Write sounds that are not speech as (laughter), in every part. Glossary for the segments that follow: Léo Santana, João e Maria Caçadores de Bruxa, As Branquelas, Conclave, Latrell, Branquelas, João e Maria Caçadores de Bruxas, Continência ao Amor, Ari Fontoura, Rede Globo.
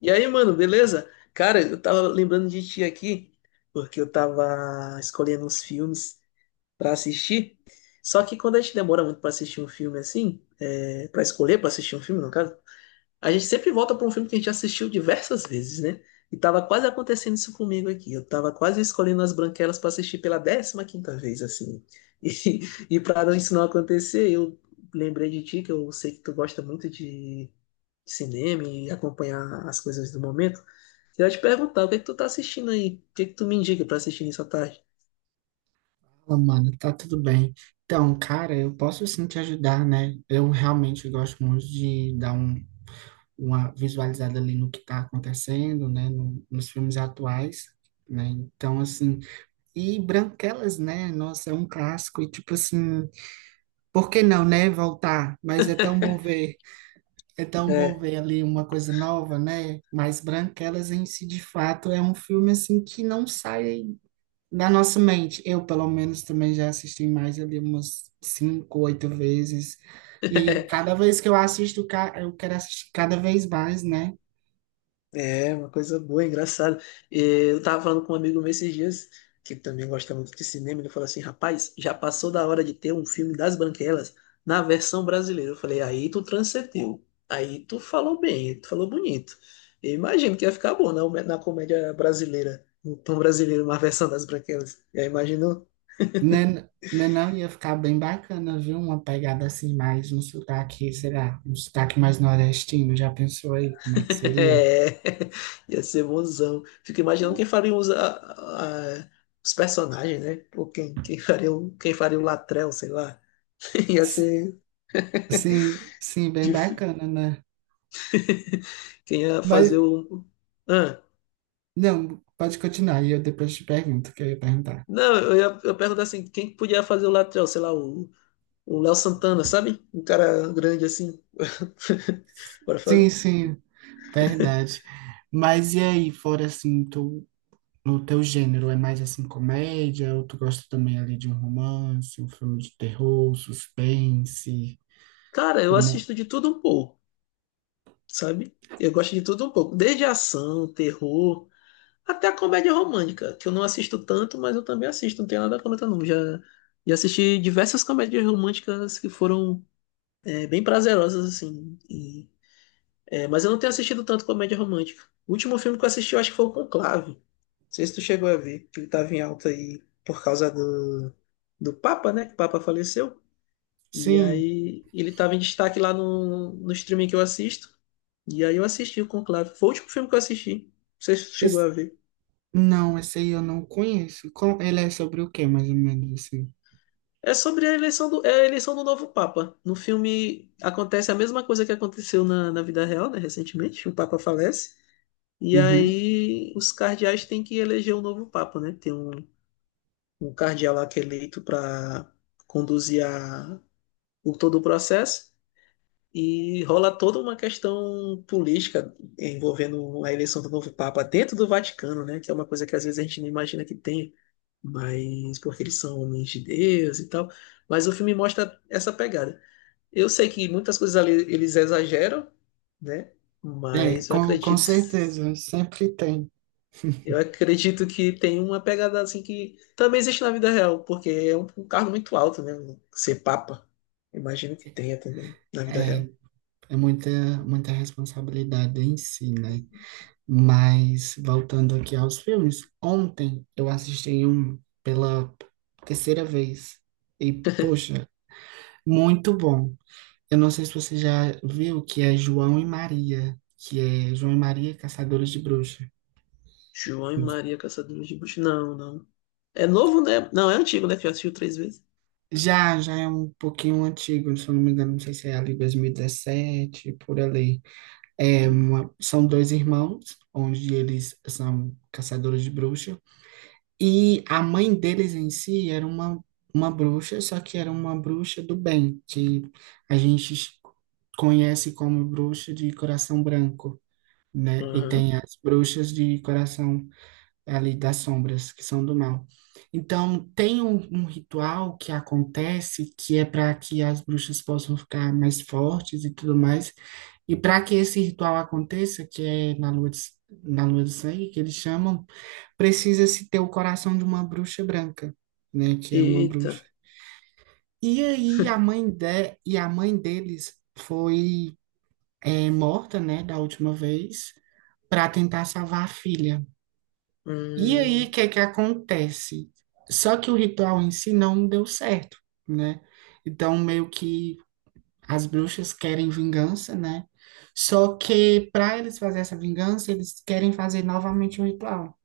E aí, mano, beleza? Cara, eu tava lembrando de ti aqui, porque eu tava escolhendo uns filmes pra assistir. Só que quando a gente demora muito pra assistir um filme assim, para escolher pra assistir um filme, no caso, a gente sempre volta pra um filme que a gente assistiu diversas vezes, né? E tava quase acontecendo isso comigo aqui. Eu tava quase escolhendo As Branquelas pra assistir pela 15ª vez, assim. (laughs) E pra não- isso não acontecer, eu lembrei de ti, que eu sei que tu gosta muito de cinema e acompanhar as coisas do momento. Eu ia te perguntar, o que é que tu tá assistindo aí? O que é que tu me indica pra assistir nessa tarde? Fala, mano, tá tudo bem. Então, cara, eu posso sim te ajudar, né? Eu realmente gosto muito de dar uma visualizada ali no que tá acontecendo, né? Nos filmes atuais, né? Então, assim, e Branquelas, né? Nossa, é um clássico e tipo assim, por que não, né? Voltar, mas é tão bom ver, é tão bom É, ver ali uma coisa nova, né? Mas Branquelas em si, de fato, é um filme assim que não sai na nossa mente, eu pelo menos também já assisti mais ali umas cinco, oito vezes. E cada (laughs) vez que eu assisto, eu quero assistir cada vez mais, né? é uma coisa boa, engraçada. Eu tava falando com um amigo meu esses dias, que também gosta muito de cinema, ele falou assim, rapaz, já passou da hora de ter um filme das Branquelas na versão brasileira. Eu falei, aí tu transcendeu, aí tu falou bem, tu falou bonito. Eu imagino que ia ficar bom na comédia brasileira, no tom brasileiro, uma versão das Branquelas. Eu imagino. Né, não ia ficar bem bacana, viu? Uma pegada assim mais um sotaque, sei lá, um sotaque mais nordestino. Já pensou aí como é (laughs) que seria? É, ia ser bonzão. Fico imaginando quem faria os personagens, né? Ou quem faria o Latrell, sei lá. (laughs) Ia S- ser Sim, sim, bem difícil. bacana, né? Quem ia Mas fazer o. Ah, não, pode continuar, e eu depois te pergunto o que eu ia perguntar. não, eu pergunto assim: quem podia fazer o Latrell? Sei lá, o Léo Santana, sabe? Um cara grande assim. (laughs) Bora fazer. Sim, sim. Verdade. Mas e aí, fora assim, no teu gênero, é mais assim comédia, ou tu gosta também ali de um romance, um filme de terror, suspense, Cara, eu como... assisto de tudo um pouco, sabe? Eu gosto de tudo um pouco, desde ação, terror. Até a comédia romântica, que eu não assisto tanto, mas eu também assisto, não tenho nada contra não. Já assisti diversas comédias românticas que foram bem prazerosas, assim. Mas eu não tenho assistido tanto comédia romântica. O último filme que eu assisti, eu acho que foi o Conclave. Não sei se tu chegou a ver, que ele tava em alta aí por causa do Papa, né? Que o Papa faleceu. E Sim, aí ele tava em destaque lá no streaming que eu assisto. E aí eu assisti o Conclave. Foi o último filme que eu assisti. Não sei se tu chegou esse... a ver. não, esse aí eu não conheço. Com... Ele é sobre o quê, mais ou menos assim? É sobre a eleição do. É a eleição do novo Papa. No filme acontece a mesma coisa que aconteceu na vida real, né? Recentemente, o Papa falece. E Uhum. aí os cardeais têm que eleger um novo Papa, né? Tem um cardeal lá que é eleito para conduzir todo o processo. E rola toda uma questão política envolvendo a eleição do novo Papa dentro do Vaticano, né? Que é uma coisa que às vezes a gente não imagina que tem, mas porque eles são homens de Deus e tal. Mas o filme mostra essa pegada. Eu sei que muitas coisas ali eles exageram, né? É, Mas com certeza, sempre tem. eu acredito que tem uma pegada assim que também existe na vida real, porque é um cargo muito alto, né? Ser papa. Imagino que tenha também na vida real. É, é muita, muita responsabilidade em si, né? Mas voltando aqui aos filmes, ontem eu assisti um pela terceira vez e poxa, muito bom. Eu não sei se você já viu que é João e Maria, que é João e Maria Caçadores de Bruxa. João e Maria Caçadores de Bruxas. Não, não. É novo, né? Não, é antigo, né? Que já assistiu 3 vezes. Já, já é um pouquinho antigo, se eu não me engano, não sei se é ali 2017, por ali. São dois irmãos, onde eles são caçadores de bruxas. E a mãe deles em si era uma bruxa, só que era uma bruxa do bem, que a gente conhece como bruxa de coração branco, né? E Aham. tem as bruxas de coração ali das sombras, que são do mal. Então, tem um ritual que acontece que é para que as bruxas possam ficar mais fortes e tudo mais. E para que esse ritual aconteça, que é na lua de sangue, que eles chamam, precisa-se ter o coração de uma bruxa branca, né? Que é uma Eita. bruxa. E aí e a mãe deles foi, é, morta, né? Da última vez, para tentar salvar a filha. E aí Hum, o que que acontece? Só que o ritual em si não deu certo, né? Então meio que as bruxas querem vingança, né? Só que para eles fazer essa vingança, eles querem fazer novamente o ritual.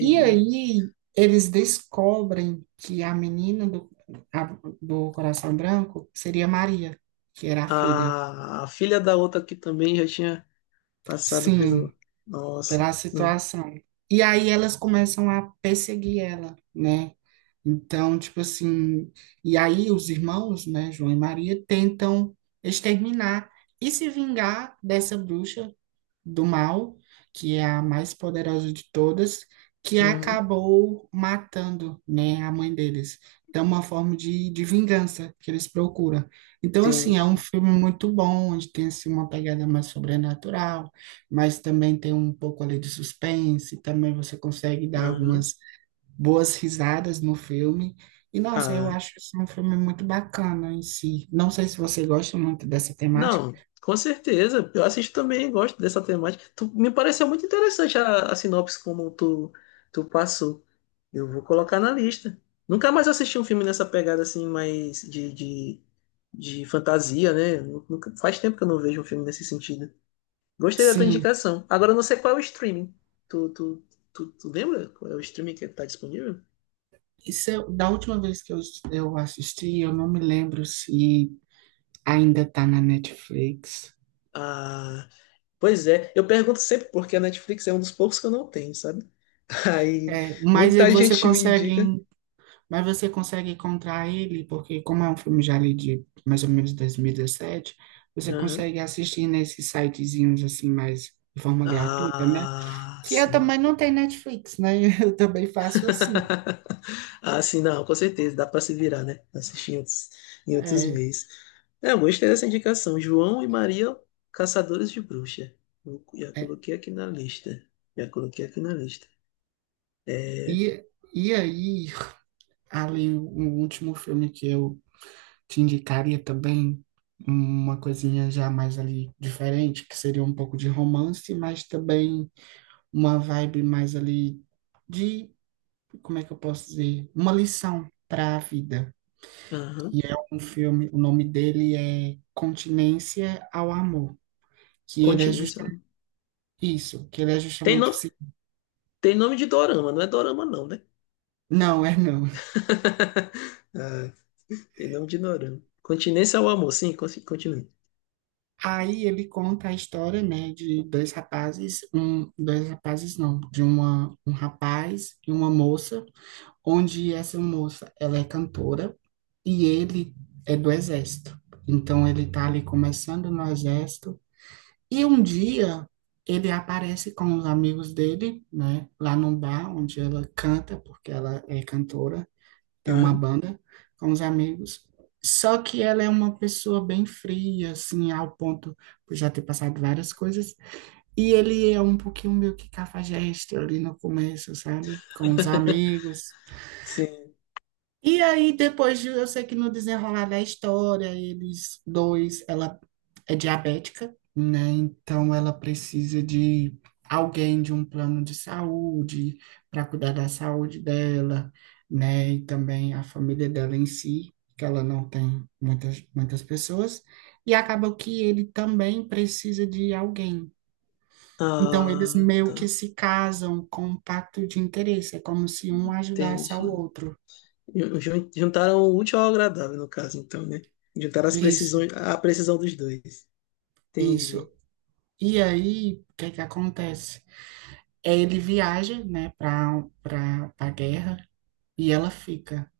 E aí eles descobrem que a menina do, a- do coração branco seria Maria, que era a filha. a filha da outra que também já tinha passado Sim, pelo. Nossa. pela Não. situação. E aí elas começam a perseguir ela, né? Então, tipo assim, e aí os irmãos, né, João e Maria, tentam exterminar e se vingar dessa bruxa do mal, que é a mais poderosa de todas, que Hum. acabou matando, né, a mãe deles. Então, é uma forma de vingança que eles procuram. Então, assim, é um Entendi. filme muito bom, onde tem, assim, uma pegada mais sobrenatural, mas também tem um pouco ali de suspense, também você consegue dar Aham. algumas boas risadas no filme. E, nossa, eu Ah, acho esse um filme muito bacana em si. Não sei se você gosta muito dessa temática. não, com certeza. Eu assisto também, gosto dessa temática. Tu- me pareceu muito interessante a sinopse como tu, tu passou. Eu vou colocar na lista. Nunca mais assisti um filme nessa pegada assim, mais de fantasia, né? Nunca- faz tempo que eu não vejo um filme nesse sentido. Gostei da tua Sim. indicação. Agora eu não sei qual é o streaming. Tu, tu, tu lembra qual é o streaming que tá disponível? Da última vez que eu assisti, eu não me lembro se ainda está na Netflix. Ah, pois é. Eu pergunto sempre porque a Netflix é um dos poucos que eu não tenho, sabe? Aí É, mas muita gente me indica. Mas você consegue encontrar ele, porque como é um filme já ali de mais ou menos 2017, você Aham. consegue assistir nesses sitezinhos assim mais de forma gratuita, né? Ah, Que eu sim. também não tenho Netflix, né? (laughs) Eu também faço assim. (laughs) Ah, sim, não, com certeza, dá pra se virar, né? Assistir em outros É, meios. É, eu gostei dessa indicação. João e Maria, Caçadores de Bruxa. Eu Já é. coloquei aqui na lista. Já coloquei aqui na lista. É, E, e aí, ali, o último filme que eu te indicaria também uma coisinha já mais ali diferente, que seria um pouco de romance, mas também uma vibe mais ali de, como é que eu posso dizer? Uma lição para a vida. aham. E é um filme, o nome dele é Continência ao Amor, que ele é Continua, seu justamente nome. isso, que ele é Tem, justamente no, assim. tem nome de dorama, não é dorama não, né? Não, é não. (laughs) Ah, tem nome de dorama. Continência ao amor, sim, continue. Aí ele conta a história, né, de dois rapazes, um, dois rapazes não, de um rapaz e uma moça, onde essa moça, ela é cantora e ele é do exército. Então ele tá ali começando no exército e um dia ele aparece com os amigos dele, né, lá num bar onde ela canta, porque ela é cantora, tem uma Aham. banda com os amigos. Só que ela é uma pessoa bem fria, assim, ao ponto de já ter passado várias coisas. E ele é um pouquinho meio que cafajeste ali no começo, sabe? Com os (laughs) amigos, Sim. e aí, depois de, eu sei que no desenrolar da história, ela é diabética, né? Então ela precisa de alguém, de um plano de saúde para cuidar da saúde dela, né? E também a família dela em si, que ela não tem muitas pessoas. E acaba que ele também precisa de alguém. Então eles Ah, meio que tá. se casam com um pacto de interesse, é como se um ajudasse Entendi. ao outro. Juntaram o útil ao agradável, no caso, então, né? Juntaram as Isso, precisões, a precisão dos dois. isso. Entendi. E aí, o que é que acontece? É, ele viaja, né, para a guerra e ela fica,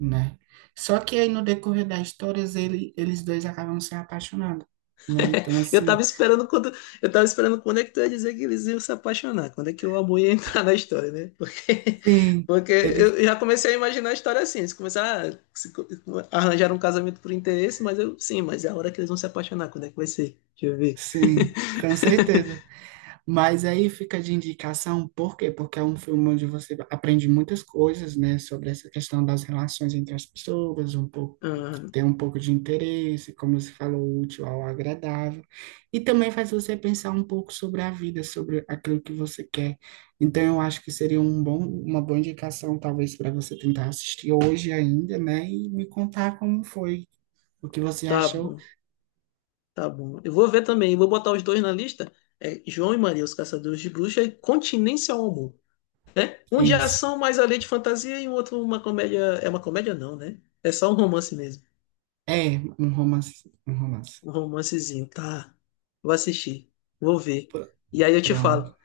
né? Só que aí no decorrer das histórias eles dois acabam se apaixonando, né? Então Eu assim, tava esperando eu tava esperando quando é que tu ia dizer que eles iam se apaixonar, quando é que o amor ia (laughs) entrar na história, né? Porque, sim, porque eles eu já comecei a imaginar a história assim, eles começaram a se co- arranjar um casamento por interesse, mas eu, sim, mas é a hora que eles vão se apaixonar, quando é que vai ser? Deixa eu ver. sim, com certeza. (laughs) Mas aí fica de indicação, por quê? Porque é um filme onde você aprende muitas coisas, né, sobre essa questão das relações entre as pessoas, um pouco, Ah, ter um pouco de interesse, como você falou, útil ao agradável, e também faz você pensar um pouco sobre a vida, sobre aquilo que você quer. Então, eu acho que seria um bom, uma boa indicação, talvez, para você tentar assistir hoje ainda, né, e me contar como foi, o que você tá achou. bom. Tá bom. Eu vou ver também, vou botar os dois na lista. É João e Maria, os Caçadores de Bruxas, e Continência ao Amor. Um de Isso. ação, mais além de fantasia, e o outro uma comédia. É uma comédia, não, né? É só um romance mesmo. É, um romance. Um romancezinho. Tá. Vou assistir. Vou ver. Pr- E aí eu te falo. Pronto,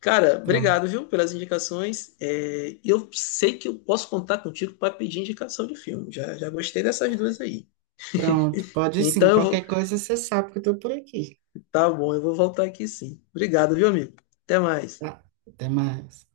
Cara, pronto. obrigado, viu, pelas indicações. É, eu sei que eu posso contar contigo para pedir indicação de filme. Já, já gostei dessas duas aí. Pronto, pode sim. Então, eu vou... Qualquer coisa você sabe que eu estou por aqui. tá bom, eu vou voltar aqui sim. Obrigado, viu, amigo? Até mais. Tá? Até mais.